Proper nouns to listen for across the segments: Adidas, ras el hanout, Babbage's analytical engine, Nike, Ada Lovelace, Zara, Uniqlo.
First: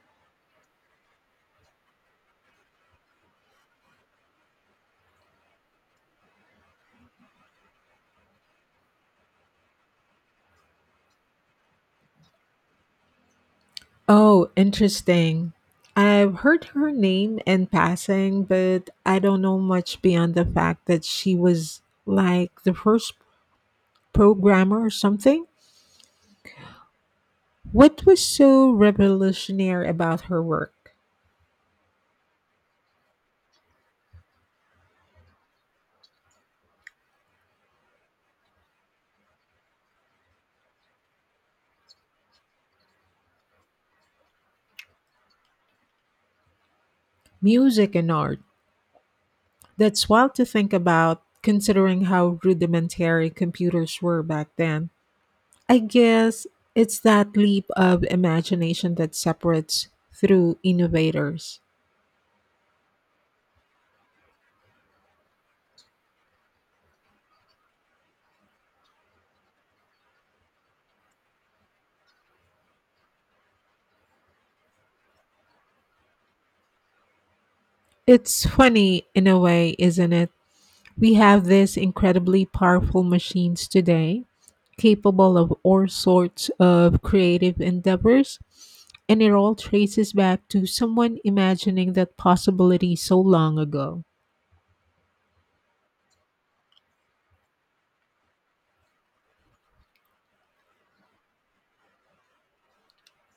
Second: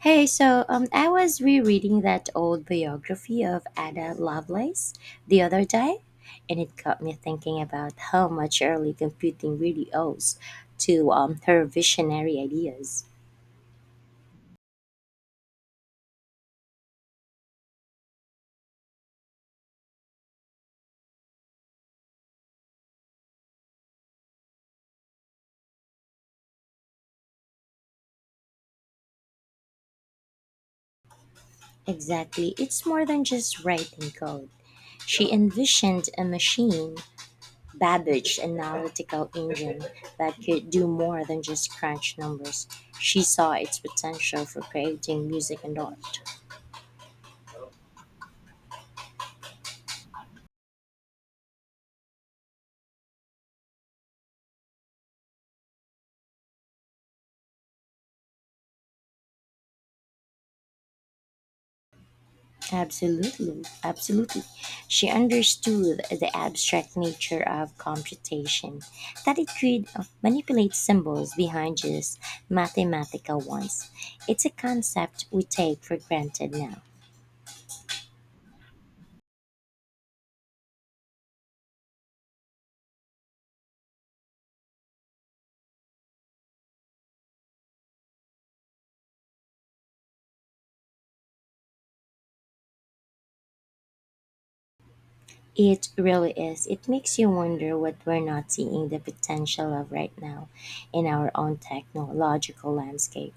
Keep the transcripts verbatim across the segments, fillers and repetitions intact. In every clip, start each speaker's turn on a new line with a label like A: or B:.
A: Hey, so um, I was rereading that old biography of Ada Lovelace the other day, and it got me thinking about how much early computing really owes to um, her visionary ideas.
B: Oh, interesting. I've heard her name in passing, but I don't know much beyond the fact that she was like the first programmer or something. What was so revolutionary about her work?
A: Exactly, it's more than just writing code. She envisioned a machine, Babbage's analytical engine, that could do more than just crunch numbers. She saw its potential for creating music and art.
B: Music and art. That's wild to think about considering how rudimentary computers were back then. I guess it's that leap of imagination that separates through innovators.
A: Absolutely, absolutely. She understood the abstract nature of computation, that it could uh, manipulate symbols behind just mathematical ones. It's a concept we take for granted now.
B: It's funny in a way, isn't it? We have these incredibly powerful machines today, capable of all sorts of creative endeavors, and it all traces back to someone imagining that possibility so long ago.
A: It really is. It makes you wonder what we're not seeing the potential of right now in our own technological landscape.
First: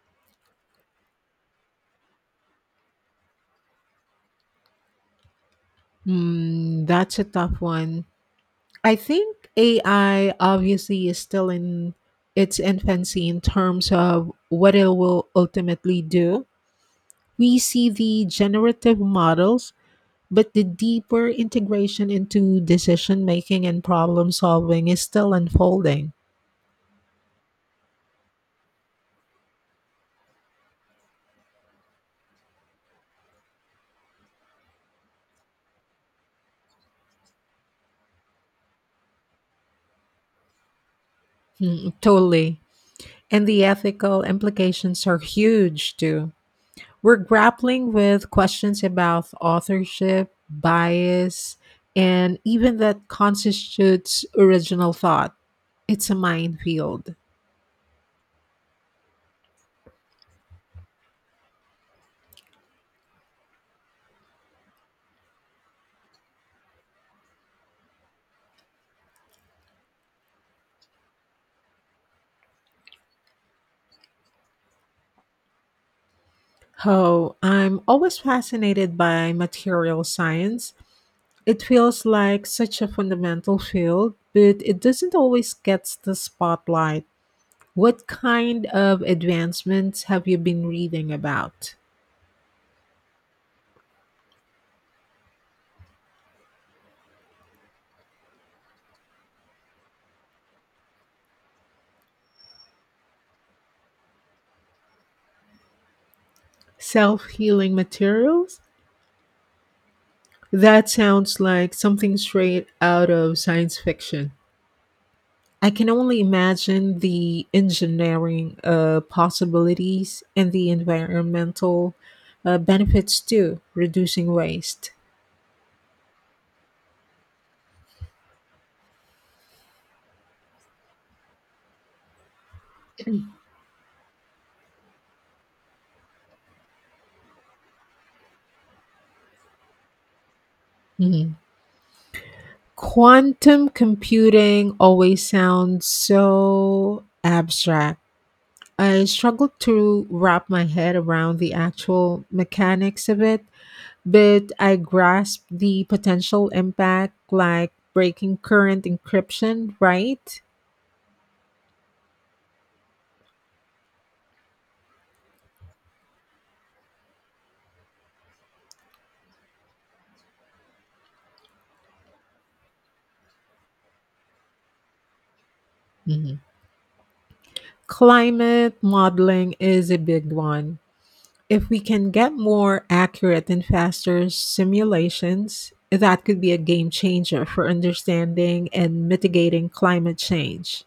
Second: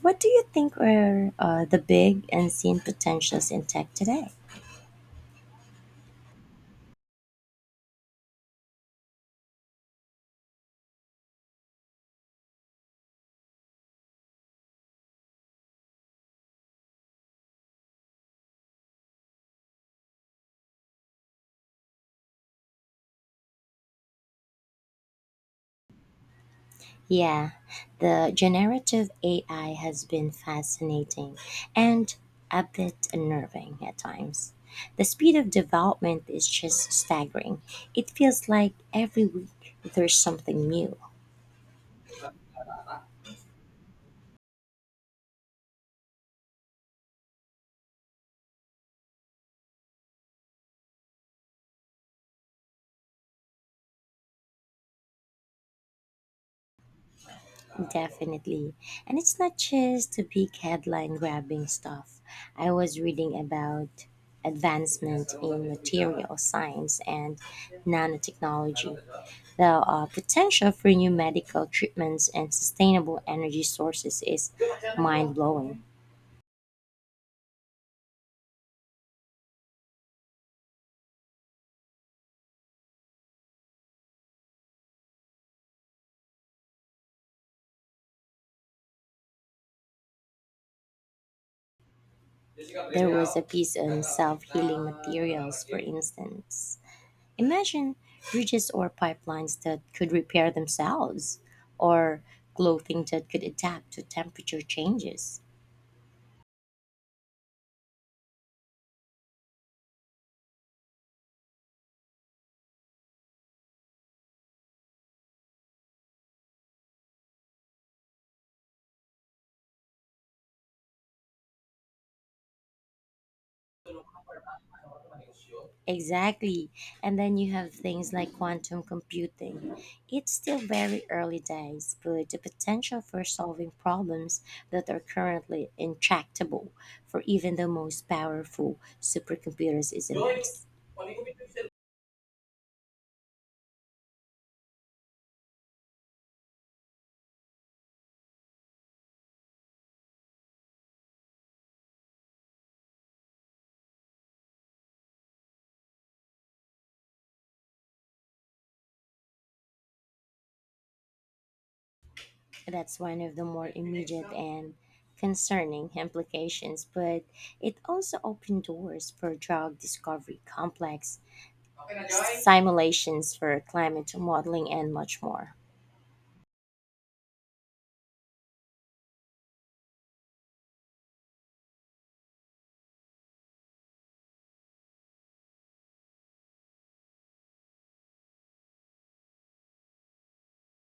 A: What do you think are uh, the big unseen potentials in tech today?
B: Hmm, that's a tough one. I think A I obviously is still in its infancy in terms of what it will ultimately do. We see the generative models, but the deeper integration into decision making and problem solving is still unfolding.
A: Yeah, the generative A I has been fascinating and a bit unnerving at times. The speed of development is just staggering. It feels like every week there's something new.
B: Mm, totally. And the ethical implications are huge too. We're grappling with questions about authorship, bias, and even that constitutes original thought. It's a minefield.
A: Definitely. And it's not just the big headline grabbing stuff. I was reading about advancement in material science and nanotechnology, the uh, potential for new medical treatments and sustainable energy sources is mind blowing.
B: Oh, I'm always fascinated by material science. It feels like such a fundamental field, but it doesn't always get the spotlight. What kind of advancements have you been reading about?
A: There was a piece on self healing materials, for instance. Imagine bridges or pipelines that could repair themselves, or clothing that could adapt to temperature changes.
B: Self healing materials? That sounds like something straight out of science fiction. I can only imagine the engineering uh, possibilities and the environmental uh, benefits too, reducing waste.
A: Exactly. And then you have things like quantum computing. It's still very early days, but the potential for solving problems that are currently intractable for even the most powerful supercomputers is immense.
B: Mhm. Quantum computing always sounds so abstract. I struggle to wrap my head around the actual mechanics of it, but I grasp the potential impact like breaking current encryption, right?
A: That's one of the more immediate and concerning implications, but it also opened doors for drug discovery, complex simulations for climate modeling, and much more.
B: Mhm. Climate modeling is a big one. If we can get more accurate and faster simulations, that could be a game changer for understanding and mitigating climate change.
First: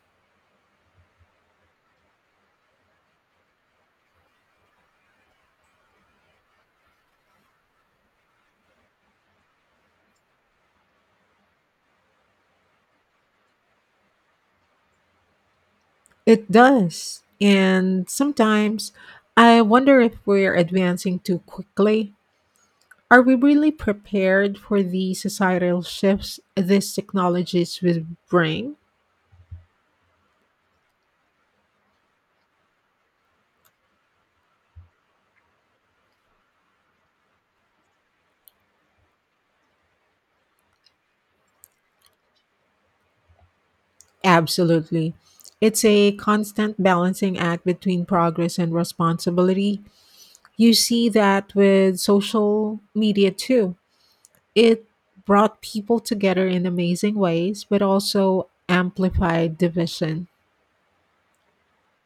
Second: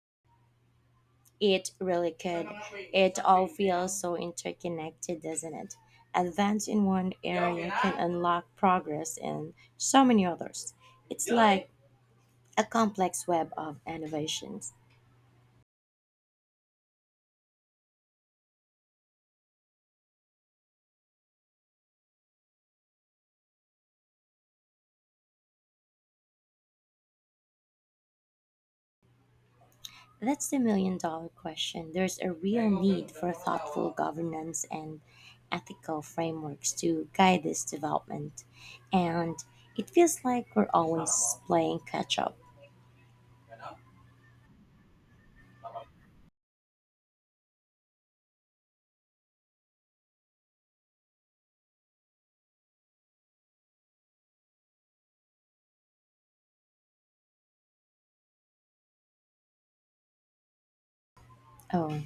A: It really could. It all feels so interconnected, doesn't it? Advance in one area can unlock progress in so many others. It's like a complex web of innovations.
B: It does. And sometimes I wonder if we're advancing too quickly. Are we really prepared for the societal shifts these technologies will bring?
A: That's the million dollar question. There's a real need for thoughtful governance and ethical frameworks to guide this development. And it feels like we're always playing catch up.
B: Absolutely. It's a constant balancing act between progress and responsibility. You see that with social media too. It brought people together in amazing ways, but also amplified division.
A: Oh,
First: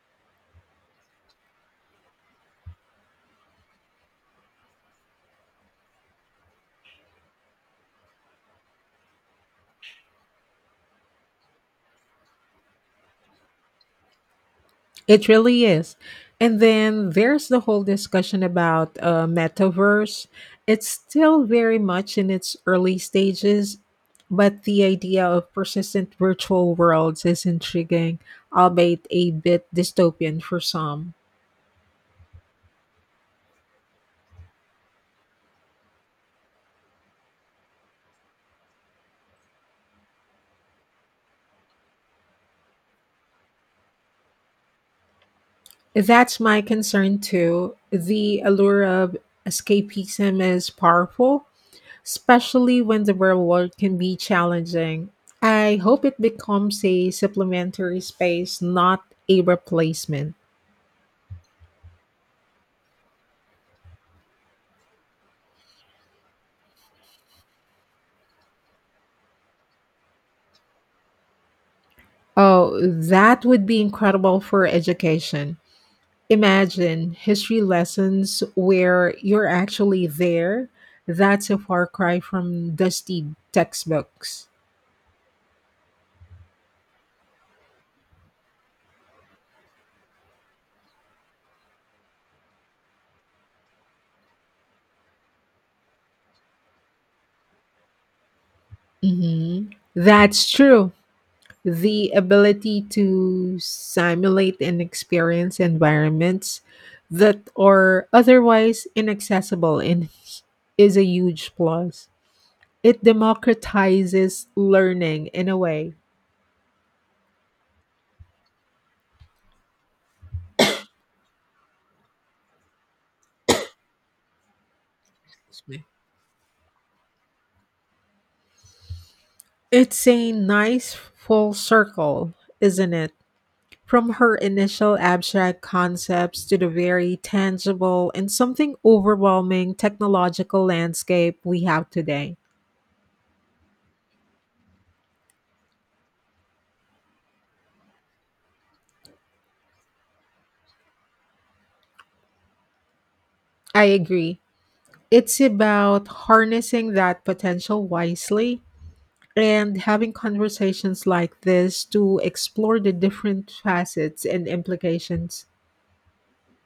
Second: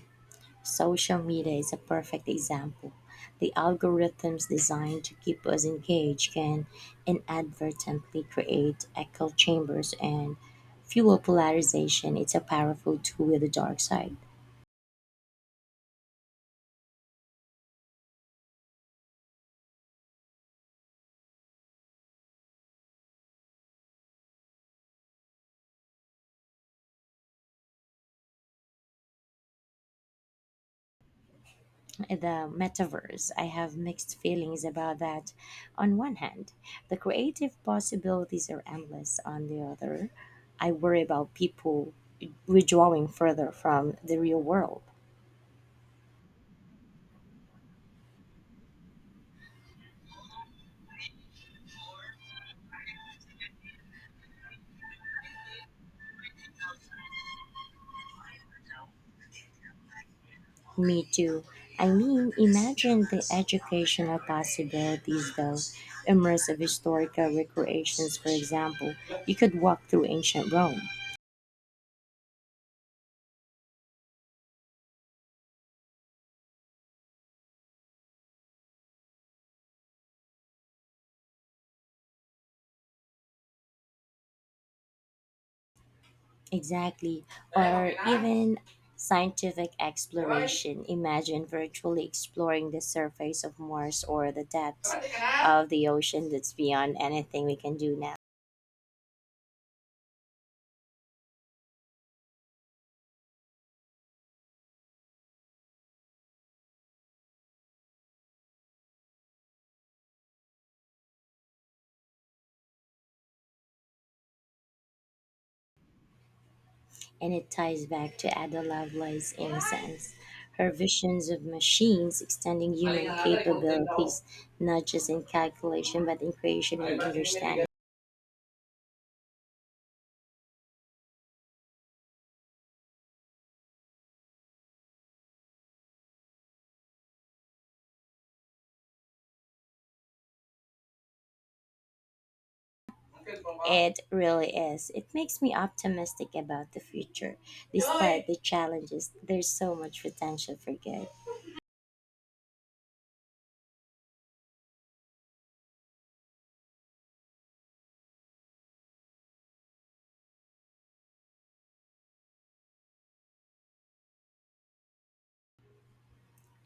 A: social media is a perfect example. The algorithms designed to keep us engaged can inadvertently create echo chambers and fuel polarization. It's a powerful tool with a dark side.
B: It really is. And then there's the whole discussion about uh, metaverse. It's still very much in its early stages, but the idea of persistent virtual worlds is intriguing, albeit a bit dystopian for some.
A: The metaverse, I have mixed feelings about that. On one hand, the creative possibilities are endless. On the other, I worry about people withdrawing further from the real world.
B: That's my concern too. The allure of escapism is powerful, especially when the real world can be challenging. I hope it becomes a supplementary space, not a replacement.
A: Me too. I mean, imagine the educational possibilities, though. Immersive historical recreations, for example. You could walk through ancient Rome.
B: Oh, that would be incredible for education. Imagine history lessons where you're actually there. That's a far cry from dusty textbooks.
A: Exactly. Or even scientific exploration. Imagine virtually exploring the surface of Mars or the depths of the ocean that's beyond anything we can do now.
B: hmm That's true. The ability to simulate and experience environments that are otherwise inaccessible and is a huge plus. It democratizes learning in a way.
A: And it ties back to Ada Lovelace's innocence. Her visions of machines extending human capabilities, not just in
B: Excuse me.
A: calculation, but in creation and understanding.
B: It's a nice full circle, isn't it? From her initial abstract concepts to the very tangible and something overwhelming technological landscape we have today.
A: It really is. It makes me optimistic about the future. Despite the challenges, there's so much potential for good.
B: I agree. It's about harnessing that potential wisely and having conversations like this to explore the different facets and implications.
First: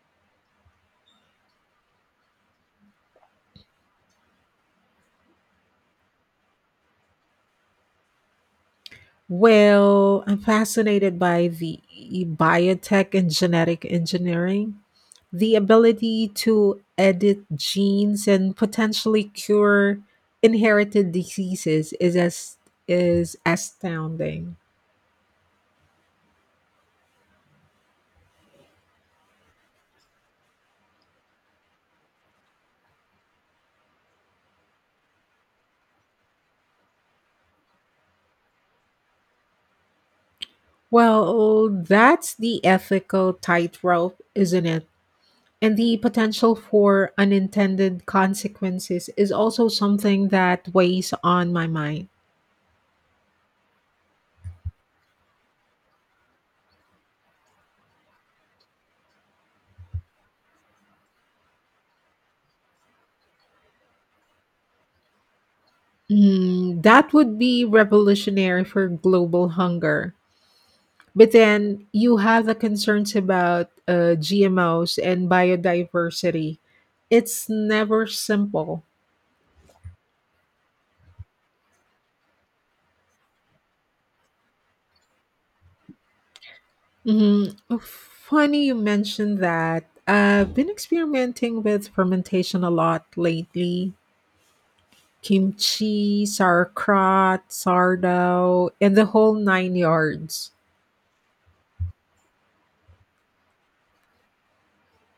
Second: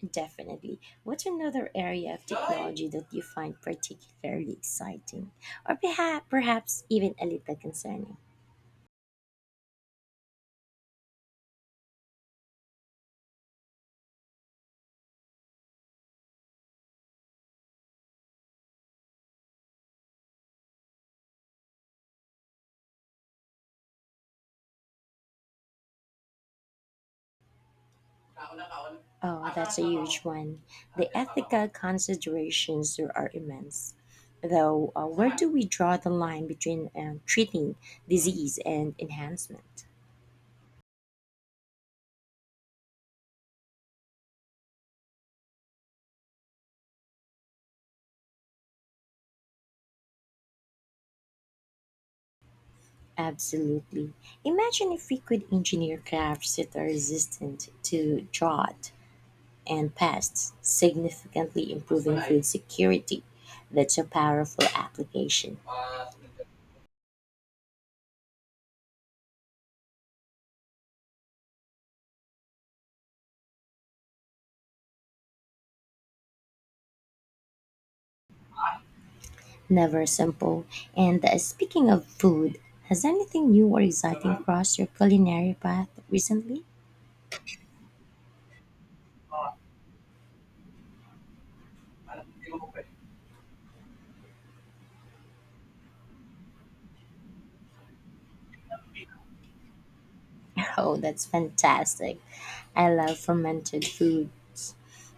A: Definitely. What's another area of technology that you find particularly exciting? Or perhaps, perhaps even a little concerning?
B: Well, I'm fascinated by the biotech and genetic engineering, the ability to edit genes and potentially cure inherited diseases is as is astounding.
A: Oh, that's a huge one. The ethical considerations there are immense. Though, uh, where do we draw the line between um, treating disease and enhancement?
B: Well, that's the ethical tightrope, isn't it? And the potential for unintended consequences is also something that weighs on my mind.
A: Absolutely. Imagine if we could engineer crafts that are resistant to drought and pests, significantly improving food security. That's a powerful application.
B: Mm, that would be revolutionary for global hunger. But then you have the concerns about uh, G M Os and biodiversity. It's never simple.
A: Never simple. And uh, speaking of food, has anything new or exciting crossed your culinary path recently?
B: Mhm. Funny you mentioned that. I've been experimenting with fermentation a lot lately. Kimchi, sauerkraut, sourdough, and the whole nine yards.
A: Oh, that's fantastic. I love fermented foods.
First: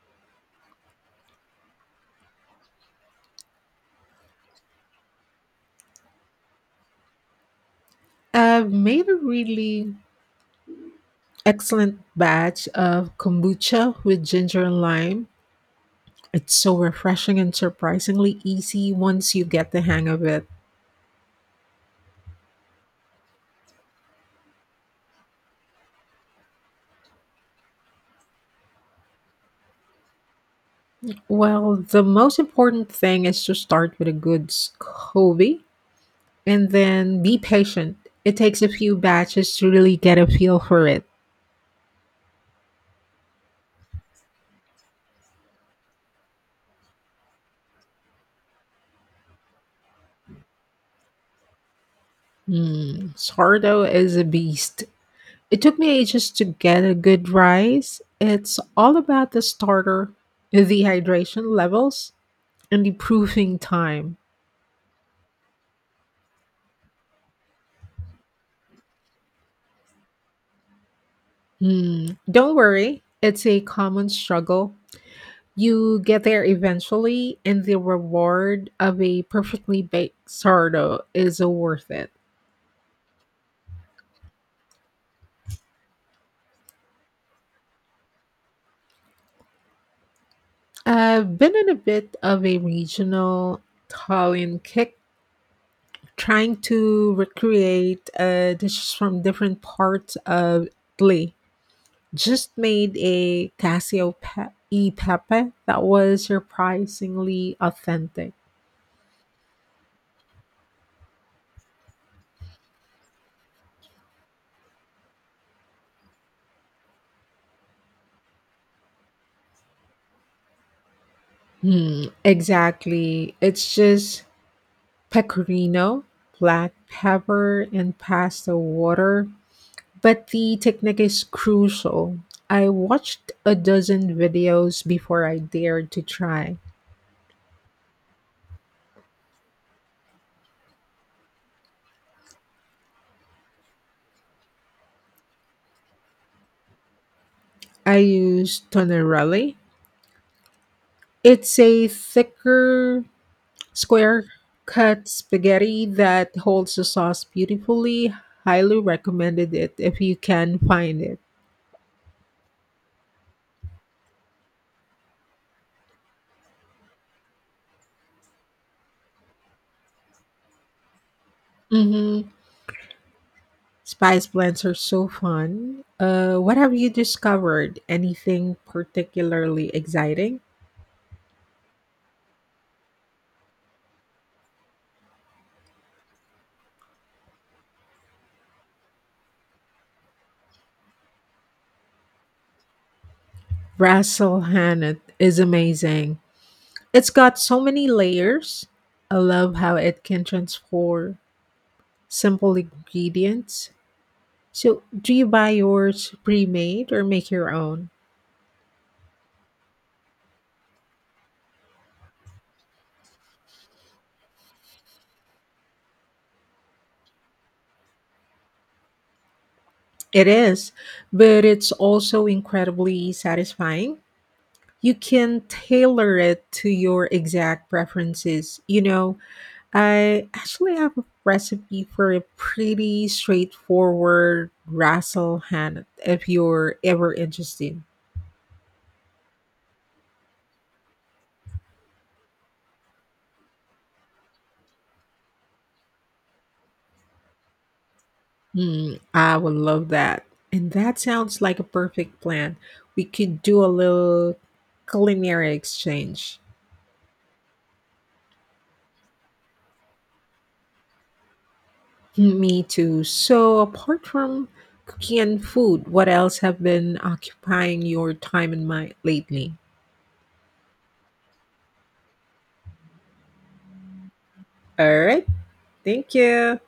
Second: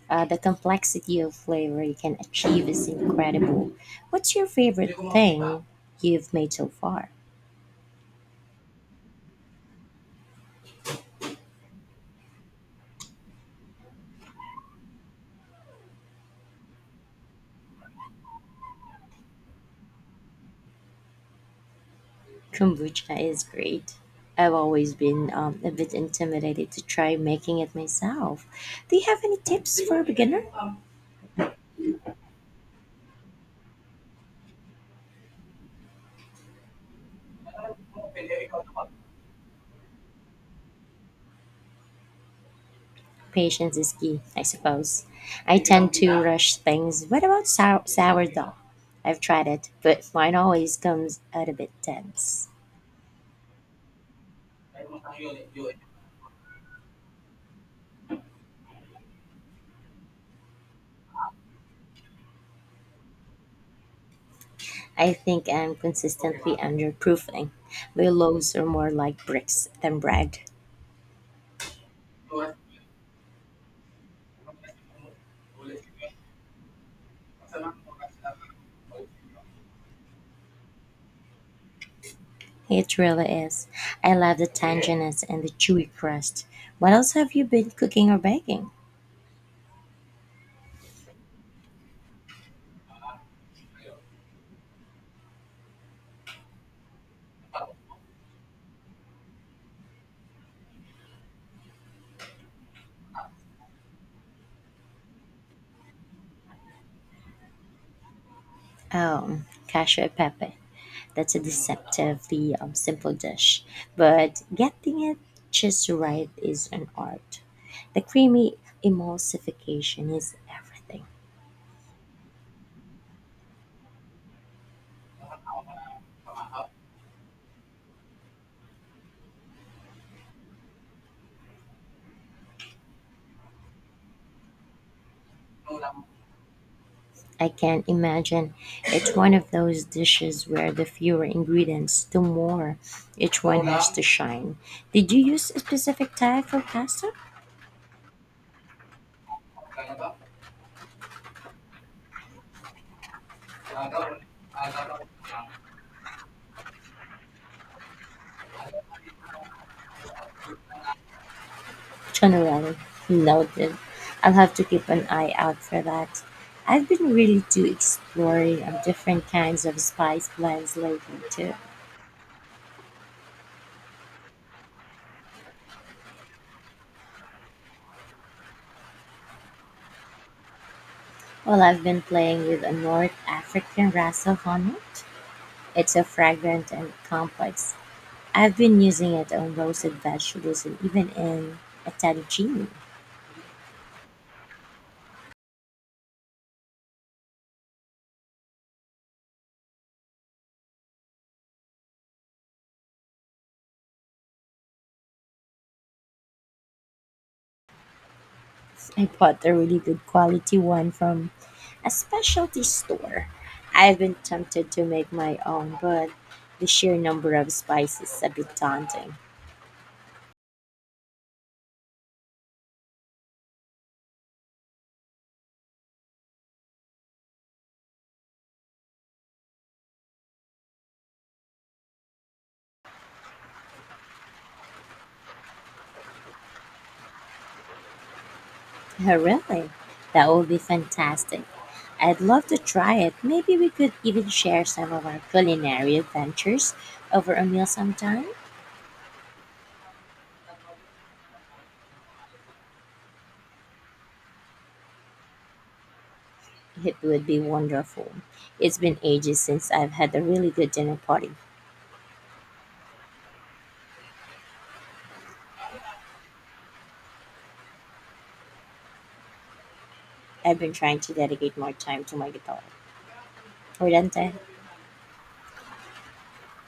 A: Uh, the complexity of flavor you can achieve is incredible. What's your favorite thing you've made so far?
B: I've made a really excellent batch of kombucha with ginger and lime. It's so refreshing and surprisingly easy once you get the hang of it.
A: Kombucha is great. I've always been um, a bit intimidated to try making it myself. Do you have any tips for a beginner?
B: Well, the most important thing is to start with a good s- hobby and then be patient. It takes a few batches to really get a feel for it.
A: Patience is key, I suppose. I tend to rush things. What about sour- sourdough? I've tried it, but mine always comes out a bit dense.
B: Hmm, sourdough is a beast. It took me ages to get a good rise. It's all about the starter, the hydration levels, and the proofing time.
A: I think I'm consistently underproofing. My loaves are more like bricks than bread.
B: Hmm. Don't worry, it's a common struggle. You get there eventually, and the reward of a perfectly baked sourdough is worth it.
A: It really is. I love the tanginess and the chewy crust. What else have you been cooking or baking?
B: I've been in a bit of a regional Italian kick trying to recreate uh, dishes from different parts of Italy. Just made a Casio pe- e pepe that was surprisingly authentic.
A: Oh, cashew e pepe. That's a deceptively um, simple dish, but getting it just right is an art. The creamy emulsification is everything.
B: Hmm, exactly. It's just pecorino,
A: I
B: black pepper, and pasta water. But the technique is crucial. I watched a dozen videos before I dared to try.
A: can not imagine. It's one of those dishes where the fewer ingredients, the more each one has to shine. Did you use a specific type for pasta?
B: I used Tonerelli. It's a thicker, square cut spaghetti that holds the sauce beautifully. Highly recommended it if you can find it.
A: Generally, noted. I'll have to keep an eye out for that. I've been really to exploring of different kinds of spice blends lately too.
B: hmm Spice blends are so fun. Uh, what have you discovered? Anything particularly exciting?
A: Well, I've been playing with a North African ras el hanout. It's so fragrant and complex. I've been using it on roasted vegetables and even in a fettuccine.
B: Russell Hannah is amazing. It's got so many layers. I love how it can transform simple ingredients. So, do you buy yours pre made or make your own?
A: I bought a really good quality one from a specialty store. I've been tempted to make my own, but the sheer number of spices is a bit daunting.
B: It is, but it's also incredibly satisfying. You can tailor it to your exact preferences. You know, I actually have a recipe for a pretty straightforward rassel hand if you're ever interested.
A: Oh, really? That would be fantastic. I'd love to try it. Maybe we could even share some of our culinary adventures over a meal sometime.
B: Hmm, I would love that. And that sounds like a perfect plan. We could do a little culinary exchange.
A: It would be wonderful. It's been ages since I've had a really good dinner party.
B: Me too. So, apart from cooking and food, what else have been occupying your time and mind lately?
A: I've been trying to dedicate more time to my guitar. Or dante.
B: All right. Thank you.